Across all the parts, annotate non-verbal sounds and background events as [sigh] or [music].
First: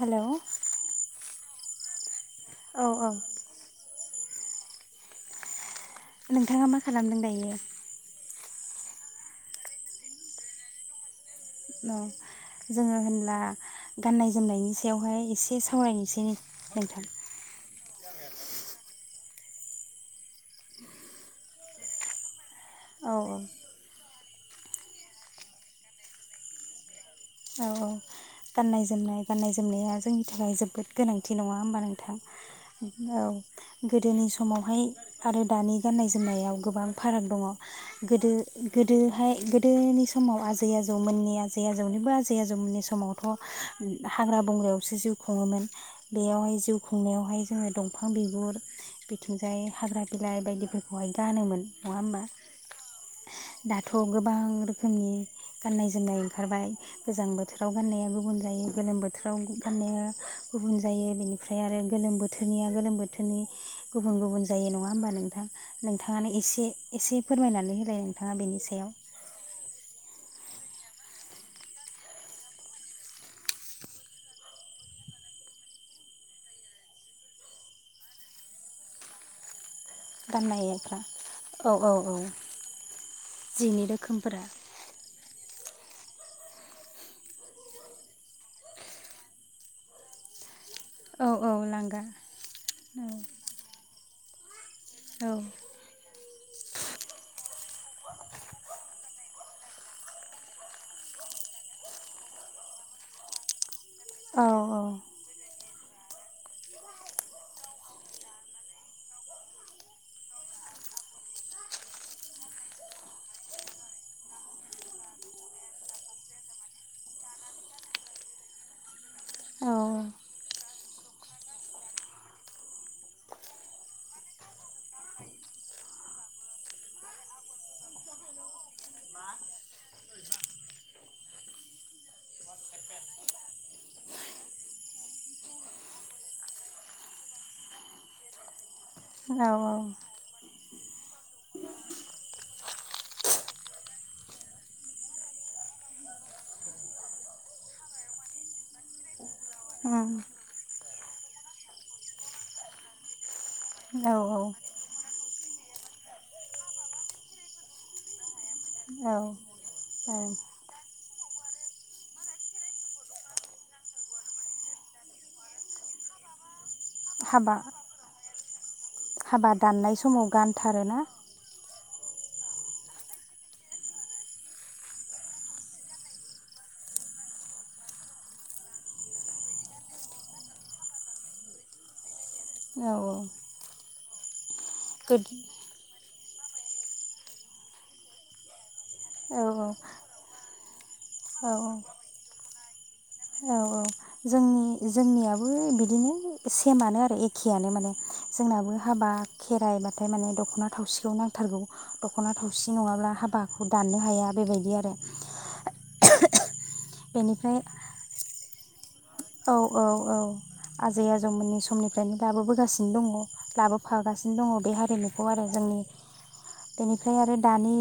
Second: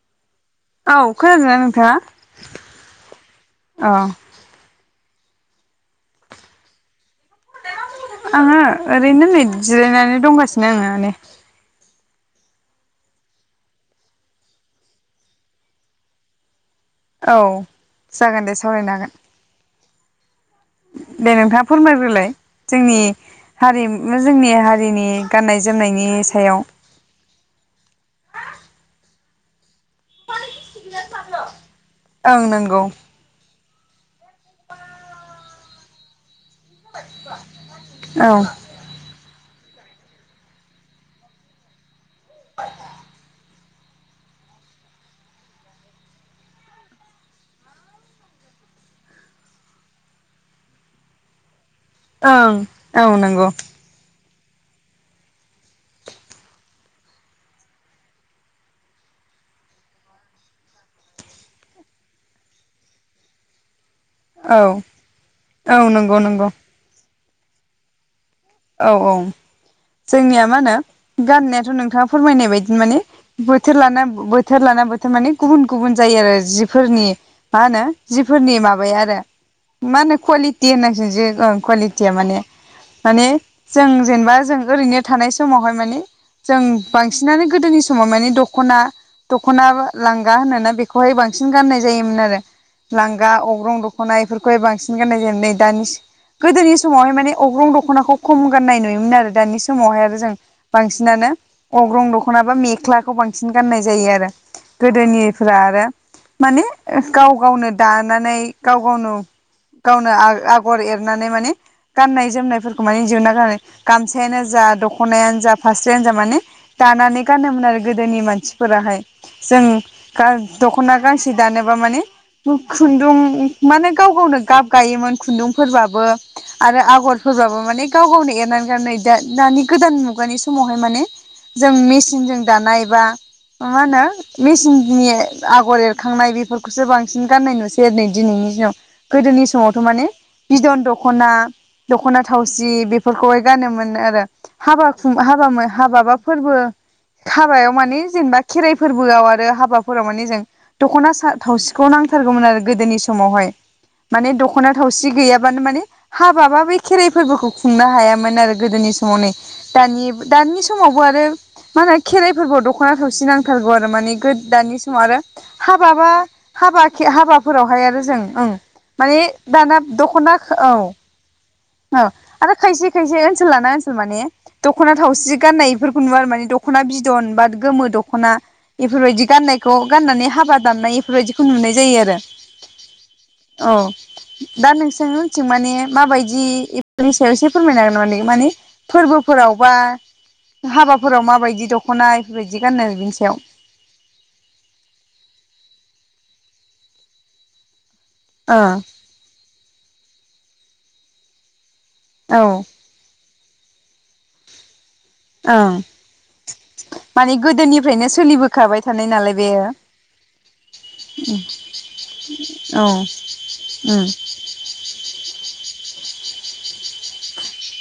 Hello. औ खोनादोंना नोंथाङा? औ औ। ओं। नोंथाङा मा खालामदों दायो? आङो ओरैनो नै जिरायनानै दंगासिनो आङो माने। अ जोङो होनब्ला गाननाय जोमनायनि सायावहाय एसे सावरायनोसै नोंथां? औ जागोन दे सावरायनो हागोन, दे नोंथाङा फोरमायग्रोलाय जोंनि औ हारिमु जोंनि हारिनि गाननाय जोमनायनि सायाव? औ औ गाननाय जोमनाय गाननाय जोम जोमनाया जोंनि थाखाय जोबोद गोनांथि नङा होमबा नोंथां? ओं नंगौ औ गोदोनि समावहाय आरो दानि गाननाय जोमनायाव गोबां फाराग दङ' गोदो औ गोदोहाय गो दोनि समाव आजै आजौमोननि आजै आजौनिबो आजै जै आजौ मोननि समाव हाग्रा बंग्रायावसो जिउ खुङोमोन। बेयावहाय जिउ खुंनायावहाय जोङो दंफां बिगुर बिथिंजाय हाग्रा बिलाइ बायदिफोरखौहाय गानोमोन नङा होमबा ओं औ नोंगौ बां रोखोमनि गाननाय जोमनाय ओंखारबाय गोजां बोथोराव गाननाया गुबुन जायो, गोलोम बोथोराव गाननाया गुबुन जायो बेनिफ्राय आरो गोलोम बोथोरनिया गोलोम बोथोरनि गुबुन गुबुन औ जायो नङा होमबा नोंथां औ नंगौ नोंथाङानो नंगौ एसे एसे फोरमायनानै होलाय नोंथाङा बेनि औ सायाव? औ जोंनिया मा होनो गाननायाथ' नोंथाङा फोरमायनाय बायदि माने बोथोर लाना बोथोर लाना बोथोर माने गुबुन गुबुन जायो आरो जिफोरनि मा होनो जिफोरनि माबाया आरो मा होनो कुवालिटि गाननायफ्रा होननांसिगोन जों जे ओ औ औ कुवालिटिया औ माने माने जिनि जों जेनेबा रोखोमफोरा जों ओरैनो थानाय समावहा माने जों बांसिनानो गोदोनि समाव माने दखना दखना लांगा होनोना बे खौहाय औ बांसिन औ गाननाय लांगा जायोमोन आरो औ लांगा अग्रं द ख्ना इफोरखौहाय बांसि औ न नै दानि गोदोनि समावहाय माने अग्रं दख'नाखौ गाननाय नुयोमोन आरो दानि समावहाय आरो जों बांसिनानो अग्रं दख'ना बा मेख्लाखौ बांसिन गाननाय जायो आरो औ गोदोनिफ्रा आरो माने गाव गावनो दानानै गाव गावनो गावनो आ-आगर एरनानै माने गाननाय जोमनायफोर माने दिहुनना गानो गामसायानो जा दख'नायानो जा फास्रायानो जा माने दानानै गानोमोन आरो गोदोनि मानसिफोराहाय। जों औ गा दख्ना गांसे दानोबा माने खुन्दुं माने गाव गावनो गाब गायोमोन खुन्दुंफोरबाबो आरो आगरफोरबाबो माने गाव गावनो एरनानै गननाय दा दानि गोदान मुगानि समावहाय माने जों मेचिनजों दानाय बा मा होनो मेचिननि आगर एरखांनाय बेफोरखौसो बांसिन गाननाय नुसै आरो नै दिनैनि दिनाव। गोदोनि समवथ' माने बिद'न दखना दख्ना थावसि बेफोरखौहाय गानोमोन आरो हाबा खुं हाबा मो हाबा बा फोरबो हाबायाव माने जेनेबा खेराइ फोरबोआव आ रो हाबाफोराव माने जों दख'ना सा थावसिखौ नांथारगौमोन आरो गोदोनि समावहाय। औ माने औ दख'ना थावसि गैयाबानो माने हाबा बा बे खेराइ फोरबोखौ खुंनो हायामोन आरो गोदोनि समाव नै। औ दानिब दानि समाव [unintelligible] मा होनो खेराइ फोरबोआव दख'ना थावसि नांथारगौ आरो माने गोद दानि समाव आरो हाबाबा हाबा खे हाबा हाबाफोरावहाय आरो जों ओं। माने हाबा दाना दाननाय समाव दख'ना औ। गानथारोना ओ आरो खायसे खायसे ओनसोल लाना ओनसोल माने दख'ना थावसि गाननाय इफोरखौ नुवा आरो माने दख'ना बिदन बा गोमो दख'ना बइफोरबायदि गाननायखौ गाननानै हाबा दाननाय बइफोरबायदिखौ नुनाय जायो आरो औ औ। दा नोंसोर गोद उनथिं माने माबायद दि इफोरनि सायाव एसे फोरमायनो हागोन नामा [unintelligible] माने औ फोरबोफोराव औ बा हाबाफोराव औ माबायदि दख'ना इफोरबायदि गाननो बिनि सायाव। औ औ जोंनि जोंनियाबो बिदिनो सेमानो आरो एखेआनो माने। जोंनाबो ओ हाबा खेराइबाथाय माने दख'ना थावसिखौ नांथारगौ। दख'ना औ थावसि नङाब्ला हाबाखौ दाननो हाया बेबायदि आरो। ओं माने बेनिफ्राय गोदोनिफ्रायनो सोलिबोखाबाय थानाय नालाय औ बेयो औ औ आजै आजौमोननि समनिफ्रायनो दाबो औ बोगासिनो दङ उम लाबोफागासिनो दङ बे हारिमुखौ आरो जोंनि बेनिफ्राय आरो दानि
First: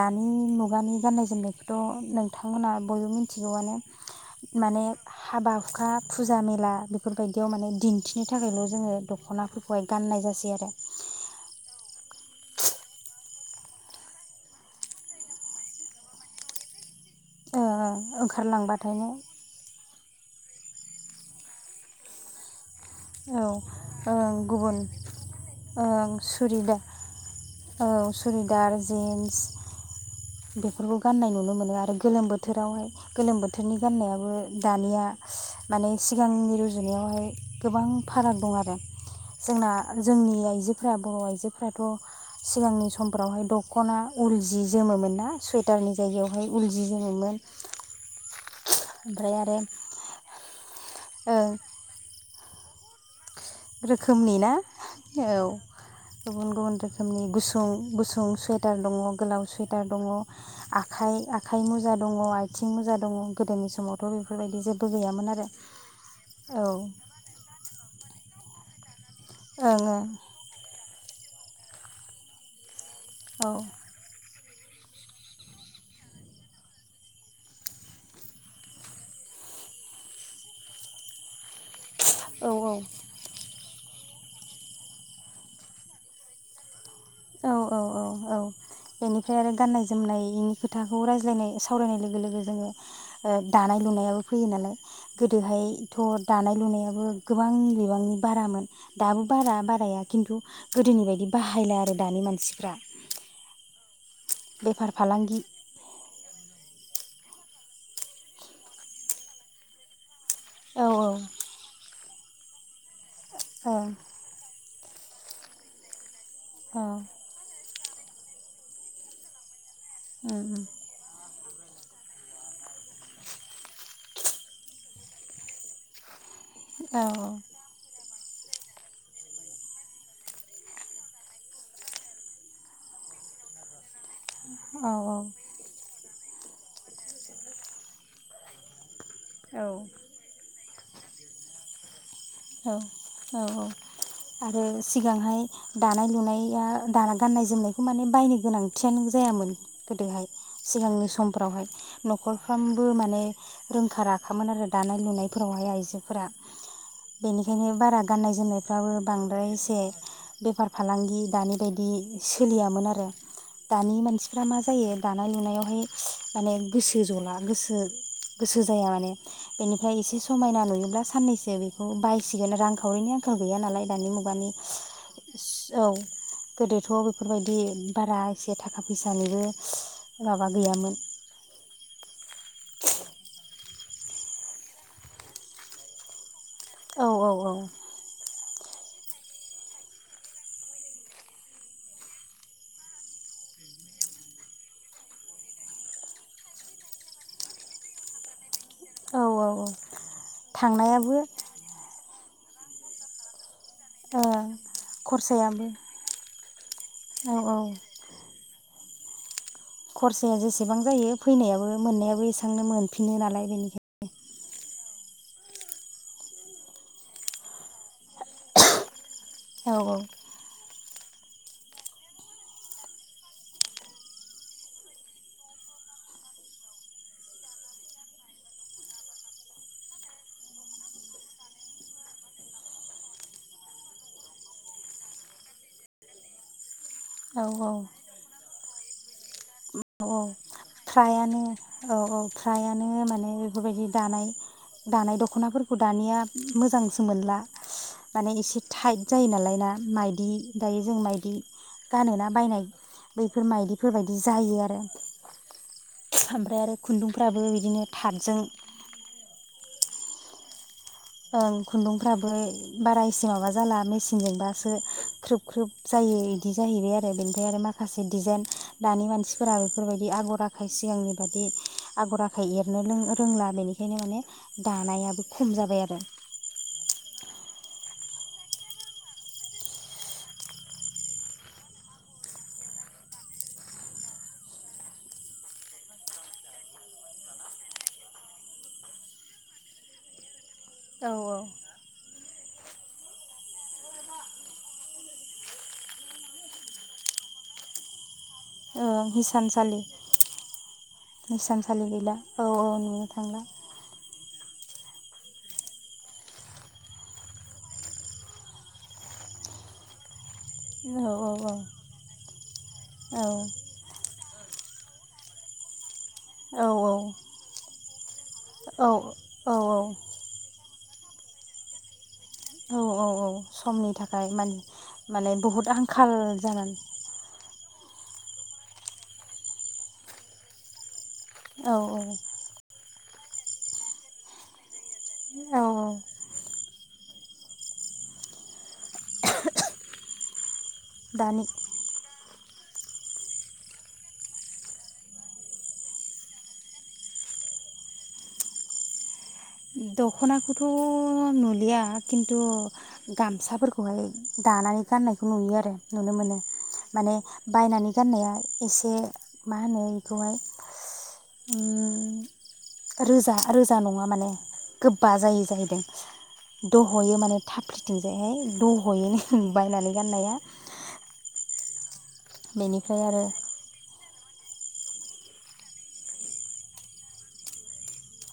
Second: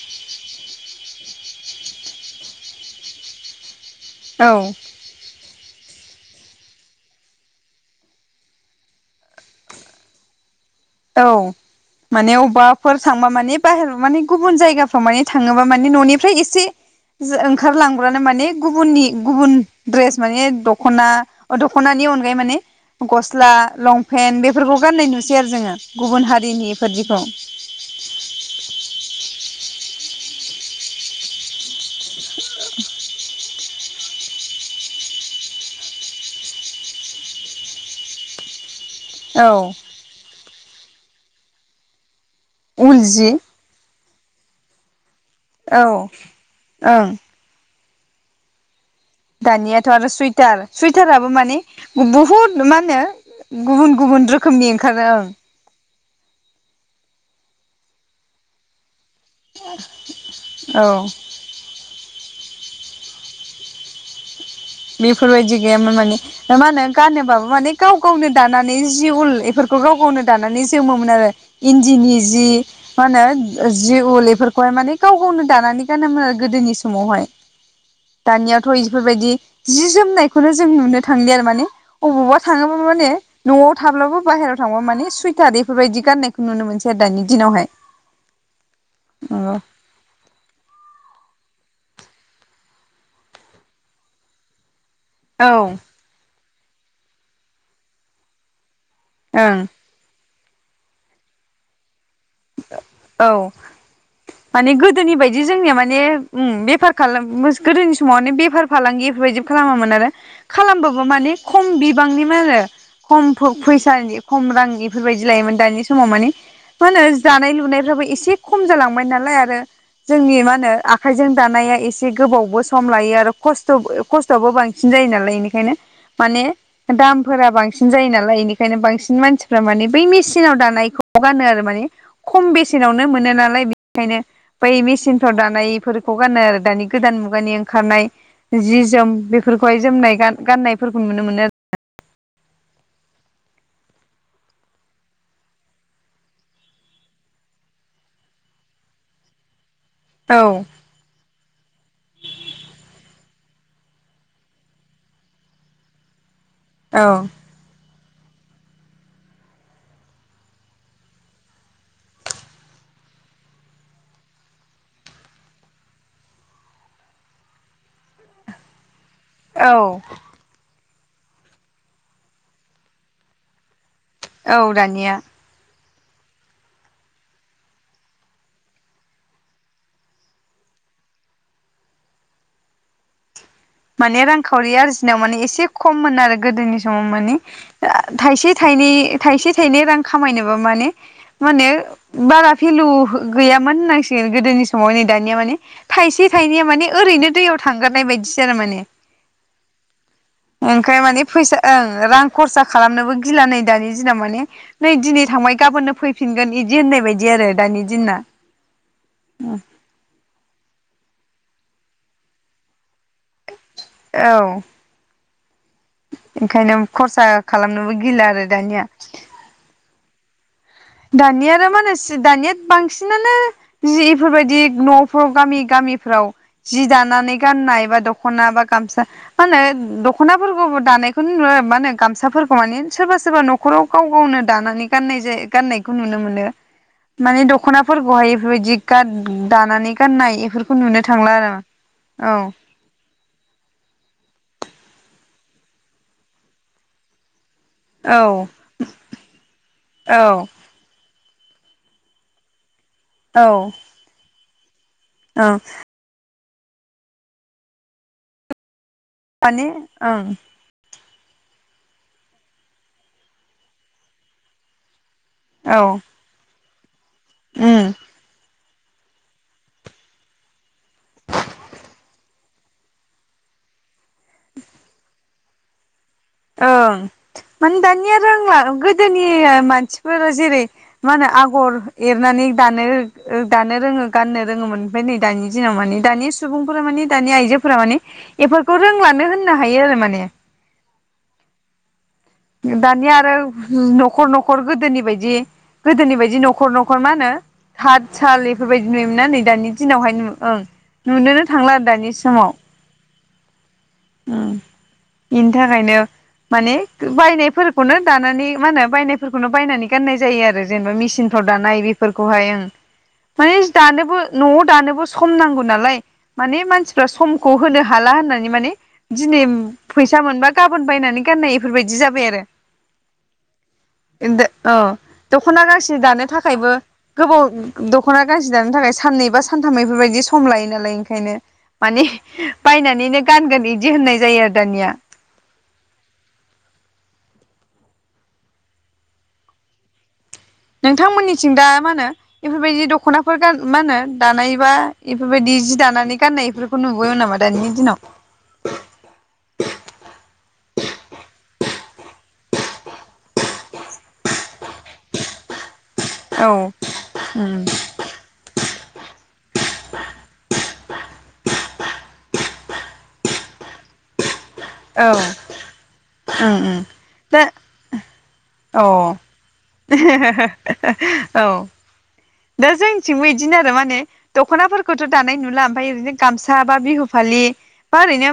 दानि मुगानि गाननाय जोमनायखौथ' नोंथांमोना बयबो मिथिगौआनो। माने औ हाबा ना फुजा मेला बेफोरबायदियाव माने दिन्थिनो थाखायल' जोङो दख'नाफोरखौहाय गाननाय जासै आरो। औ माने अबबाफोर थांबा माने बाहेरयाव माने गुबुन जायगाफ्राव माने थाङोबा माने न'निफ्राय एसे जो ओ ओंखारलांब्रानो माने गुबुननि ओंखारलांबाथायनो गुबुन द्रेस माने दख'ना ओ दख'नानि अनगायै माने औ गस्ला लंपेन्ट बेफोरखौ गान्नाय नुसै आरो जोङो। ओं गुबुन सुरिदा हारिनिफोरदिखौ औ सुरिदार जिन्स बेफोरखौ गाननाय नुनो मोनो आरो गोलोम बोथोरावहाय गोलोम बोथोरनि गान्नायाबो दानिया माने सिगांनि रुजुनायावहाय गोबां फाराग दं आरो। औ जोंना जोंनि आइजोफोरा बर' आइजो जोफ्राथ' सिगांनि उल जि समफोरावहाय दख'ना उल जि जोमोमोनना औ सुवइटारनि जायगायावहाय उल जि ओं जोमोमोन। दानियाथ' आरो सुइटार सुइट टाराबो ओ माने बुहुद मा होनो गुबुन गुबुन रोखोमनि ओंखारो ओं। औ गुबुन गुबुन रोखोमनि गुसुं गुसुं सुवेटार दङ। गोलाव सुवेटार दङ ओं औ आखाइ आखाइ मुजा दङ। थिं मोजां दङ गोदोनि समावथ' बेफो बेफोरबायदि गैयामोन माने दा औ मा होनो गानोबाबो माने गाव गावनो दाना नै जि उल ओं बेफोरखौ गाव गावनो दानानै जि जोमोमोन आरो इन्दिनि जि मा होनो ओ जि उल इफोर हाय माने गाव गावनो दानानै गानोमोन आरो गोदोनि समावहाय दानियाथ' इफोरबायदि जि जोमनायखौनो जों नुनो थांलि आरो माने अबावबा ओं औ थांङोब्ला माने न'आव थाब्लाबो बाहेराव थांबा माने सुइेटार बेफोरबायदि गाननायखौ नुनो मोन औ औ औ औ बेनिफ्राय आरो औ गाननाय जोमनायनि खोथाखौ रायज्लायनाय सावरायनाय लोगो लोगो जोंङो ओ दानाय लुनायाबो फैयो नालाय ओं गोदोहायथ' दानाय लुनायाबो गोबां बिबांनि बारामोन दाबो बारा बाराया खिन्थु गोदोनि बायदि बाहायला आरो दानि मानसिफ्रा औ माने बेफार गोदोनि फालांगि बायदि जोंनिया माने उम बेफार खालामो गोदोनि समाव माने बेफार फालांगि बेफोरबायदि खालामामोन आरो औ खालामबाबो माने खम बिबांनि आरो खम फो औ फैसानि खम रांनि बेफोरबायदि लायोमोन दानि समाव माने अ जानाय लुनायफ्राबो एसे खम जालांबाय नालाय आरो जोंनि मा होनो आखाइजों दानाया एसे गोबावबो सम लायो आरो खस्थ'बो खस्थ'आबो बांसिन जायो नालाय बेनिखायनो माने दामफोरा बांसिन जायो ना नालाय एनिखायनो बांसिन मानसिफ्रा माने बै मेसिनाव दानायखौ गानो आरो माने खम बेसेनावनो मोनो नालाय बे खायनो बै मेसिनफ्राव औ दानायफोर खौ गानो आरो दानि गोदान मुगानि ओंखारनाय जि जोम बेफोरखौहाय जोमनाय गा-गाननायफोरखौ नुनो मोनो आरोना। औ औ औ आरो सिगांहाय दानाय लुनाया दाना गाननाय जोमनायखौ माने बायनो गोनांथियानो जायामोन। गोदोहाय आरो सिगांनि समफ्रावहाय न'खरफ्रामबो माने रोंखा राखामोन आरो दानाय लुनायफोरावहाय आइजोफोरा। औ बेनिखायनो बारा गाननाय जोमनायफ्राबो बांद्राय एसे बेफार फालांगि दानि बायदि सोलियामोन आरो दानि मानसिफ्रा मा जायो दानाय लुनायावहाय माने गोसो जला गोसो गोसो जाया माने। बेनिफ्राय एसे समायना नुयोब्ला साननैसो खौ बायसिगोन रांखावरिनि आंखाल गैया नालाय। दानि मुगानि औ दानिया औ गोदोथ' बेफोरबायदि बारा एसे थाखा फैसानिबो माबा गैयामोन। माने रांखावरि आरजिनायाव माने एसे खममोन आरो। गोदोनि समाव औ औ माने औ थाइसे थायनै थायसे थायनै रां खामायनोबा माने माने बारा भेलु गैयामोन होननांसिगोन गोदोनि समाव नै दानिया माने थायसे थाइनैया माने ओरैनो दैयाव थांगारनाय बायदि। सो माने। औ औ औ ओंखाय थांनायाबो माने फैसा ओं रां खरसा खालामनोबो गिला नै दानि दिनाव ओ माने नै दिनै थांबाय खरसायाबो गाबोननो फैफिनगोन इदि होननाय बायदि औ आरो औ दानि दिना। उम। खरसाया जेसेबां जायो फैनायाबो मोननायाबो एसेबांनो मोनफिनो नालाय बेनिखाय औ। ओंखायनो खरसा खालामनोबो गिला आरो दानिया। औ औ। दानिया आरो मा होनो दानिया बांसिनानो जि इफोरबायदि न'फ्राव गामि गामिफ्राव जि दानानै गाननाय बा दख'ना बा गामसा मा होनो दख'नाफोरखौबो दानायखौनो नुवा मा होनो गामसाफोरखौ माने सोरबा सोरबा न'खराव गाव गावनो दानानै गाननाय जायो। गाननायखौ नुनो मोनो। माने औ औ दख'नाफोरखौहाय इफोरबादि गान दानानै औ औ गाननाय बेफोरखौ नुनो थांला फ्रायानो आरो औ औ फ्रायानो माने बेफोरबायदि। दानाय दानाय दख'नाफोरखौ दानिया मोजांसो मोनला। माने एसे थाइट जायो नालाय ना माइदि औ दायो जों माइदि। गानोना बायनाय औ बैफोर मायदिफोरबायायदि जायो आरो। ए। औ। ओमफ्राय आरो खुन्दुंफ्राबो बिदिनो थाथजों माने ओं। ओं खुन्दुंफ्राबो बारा एसे माबा जाला मेचिनजोंबासो। ख्रोब ख्रोब औ जायो इदि। जाहैबाय। ओ बेनिफ्राय आरो उम माखासे डिजाइन। दानि मानसिफोरा बेफोरबायदि आगर आखाइ सिगांनि बादि आगर आखाइ एरनो लों रोंला बेनिखायनो माने दानायाबो खम जाबाय आरो। लांदां ओं माने दानिया रोंला गोदोनि मानसिफोरा जेरै मा होनो आगर एरनानै दानो दानो रोङो गाननो रोङोमोन ओमफ्राय नै दानि दिनाव माने दानि सुबुंफोरा माने दानि आइजोफोरा माने बेफोरखौ रोंलानो होननो हायो आरो माने। औ दानिया आरो नखर नखर गोदोनि बायदि गोदोनि बायदि नखर नखर मा होनो खाठसालि। औ बेफोरबायदि ओं नुयोमोन ना नै दानि हिसानसालि दिनावहाय ओं नुुनोनो थांला आरो हिसानसालि दानि गैला औ समाव। औ नुनो थांला बेनि थाखायनो माने। बायनायफोरखौनो दानानै मा होनो बायनायफोरखौनो बायनानै गाननाय। जायो आरो जेनेबा औ औ मेसिनफ्राव औ दानाय बेफोरखौ। खौहाय आं। माने दानोबो। नआव दानोबो सम नांगौ नालाय माने औ मानसिफ्रा समखौ होनो हाला होननानै। माने दिनै। औ फैसा मोनबा गाबोन बायनानै गाननाय। बेफोरबायदि जाबाय आरो। औ औ समनि थाखाय औ माने दख'ना बुहुत गांसे आंखाल दानो थाखायबो जानानै। गोबाव दख'ना गांसे दानो थाखाय साननै बा सानथामैफोरबायदि सम लायो नालाय। बेखायनो औ माने। औ बायनानैनो गानगोन बिदि होननाय जायो आरो दानिया। औ औ दानि नोंथांमोननिथिं दा मा होनो। बेफोरबायदि दखनाफोर मा होनो दानाय बा इफोरबायदि जि दानानै गाननाय बेफोरखौ नुबोयो नामा दानि दिनाव। दखनाखौथ नुलिया खिन्थु गामसाफोरखौहाय दानानै गाननायखौ नुयो आरो। नुनो मोनो औ माने उम बायनानै गाननाया एसे मा होनो बेखौहाय। रोजा रोजा नङा माने। गोबा औ जायै जाहैदों उम उम दह यो माने दा थाफ्लिथिं। औ औ गाननाया [unintelligible] दा बेनिफ्राय आरो जोंनिथिंबो बिदिनो आरो माने। दखनाफोरखौथ दानाय नुला ओमफ्राय ओरैनो गामसा बा बिहु फालि बा ओरैनो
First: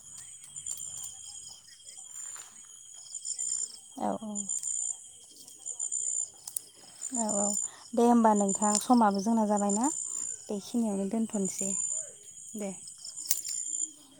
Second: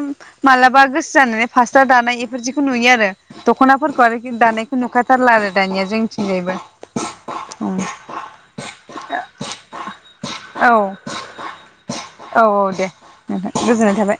मालाबा गोसो जानानै फास्रा दानाय बेफोरदिखौ नुयो आरो दखनाफोरखौ औ आरोखि औ दानायखौ नुखाथारला आरो दानिया जोंनिथिंजायबो। औ दे होमब्लाा नोंथां। नोंथां समाबो जोंना जाबायना औ बेखिनियावनो दोनथनोसै औ दे। नोंथां गोजोननाय थाबाय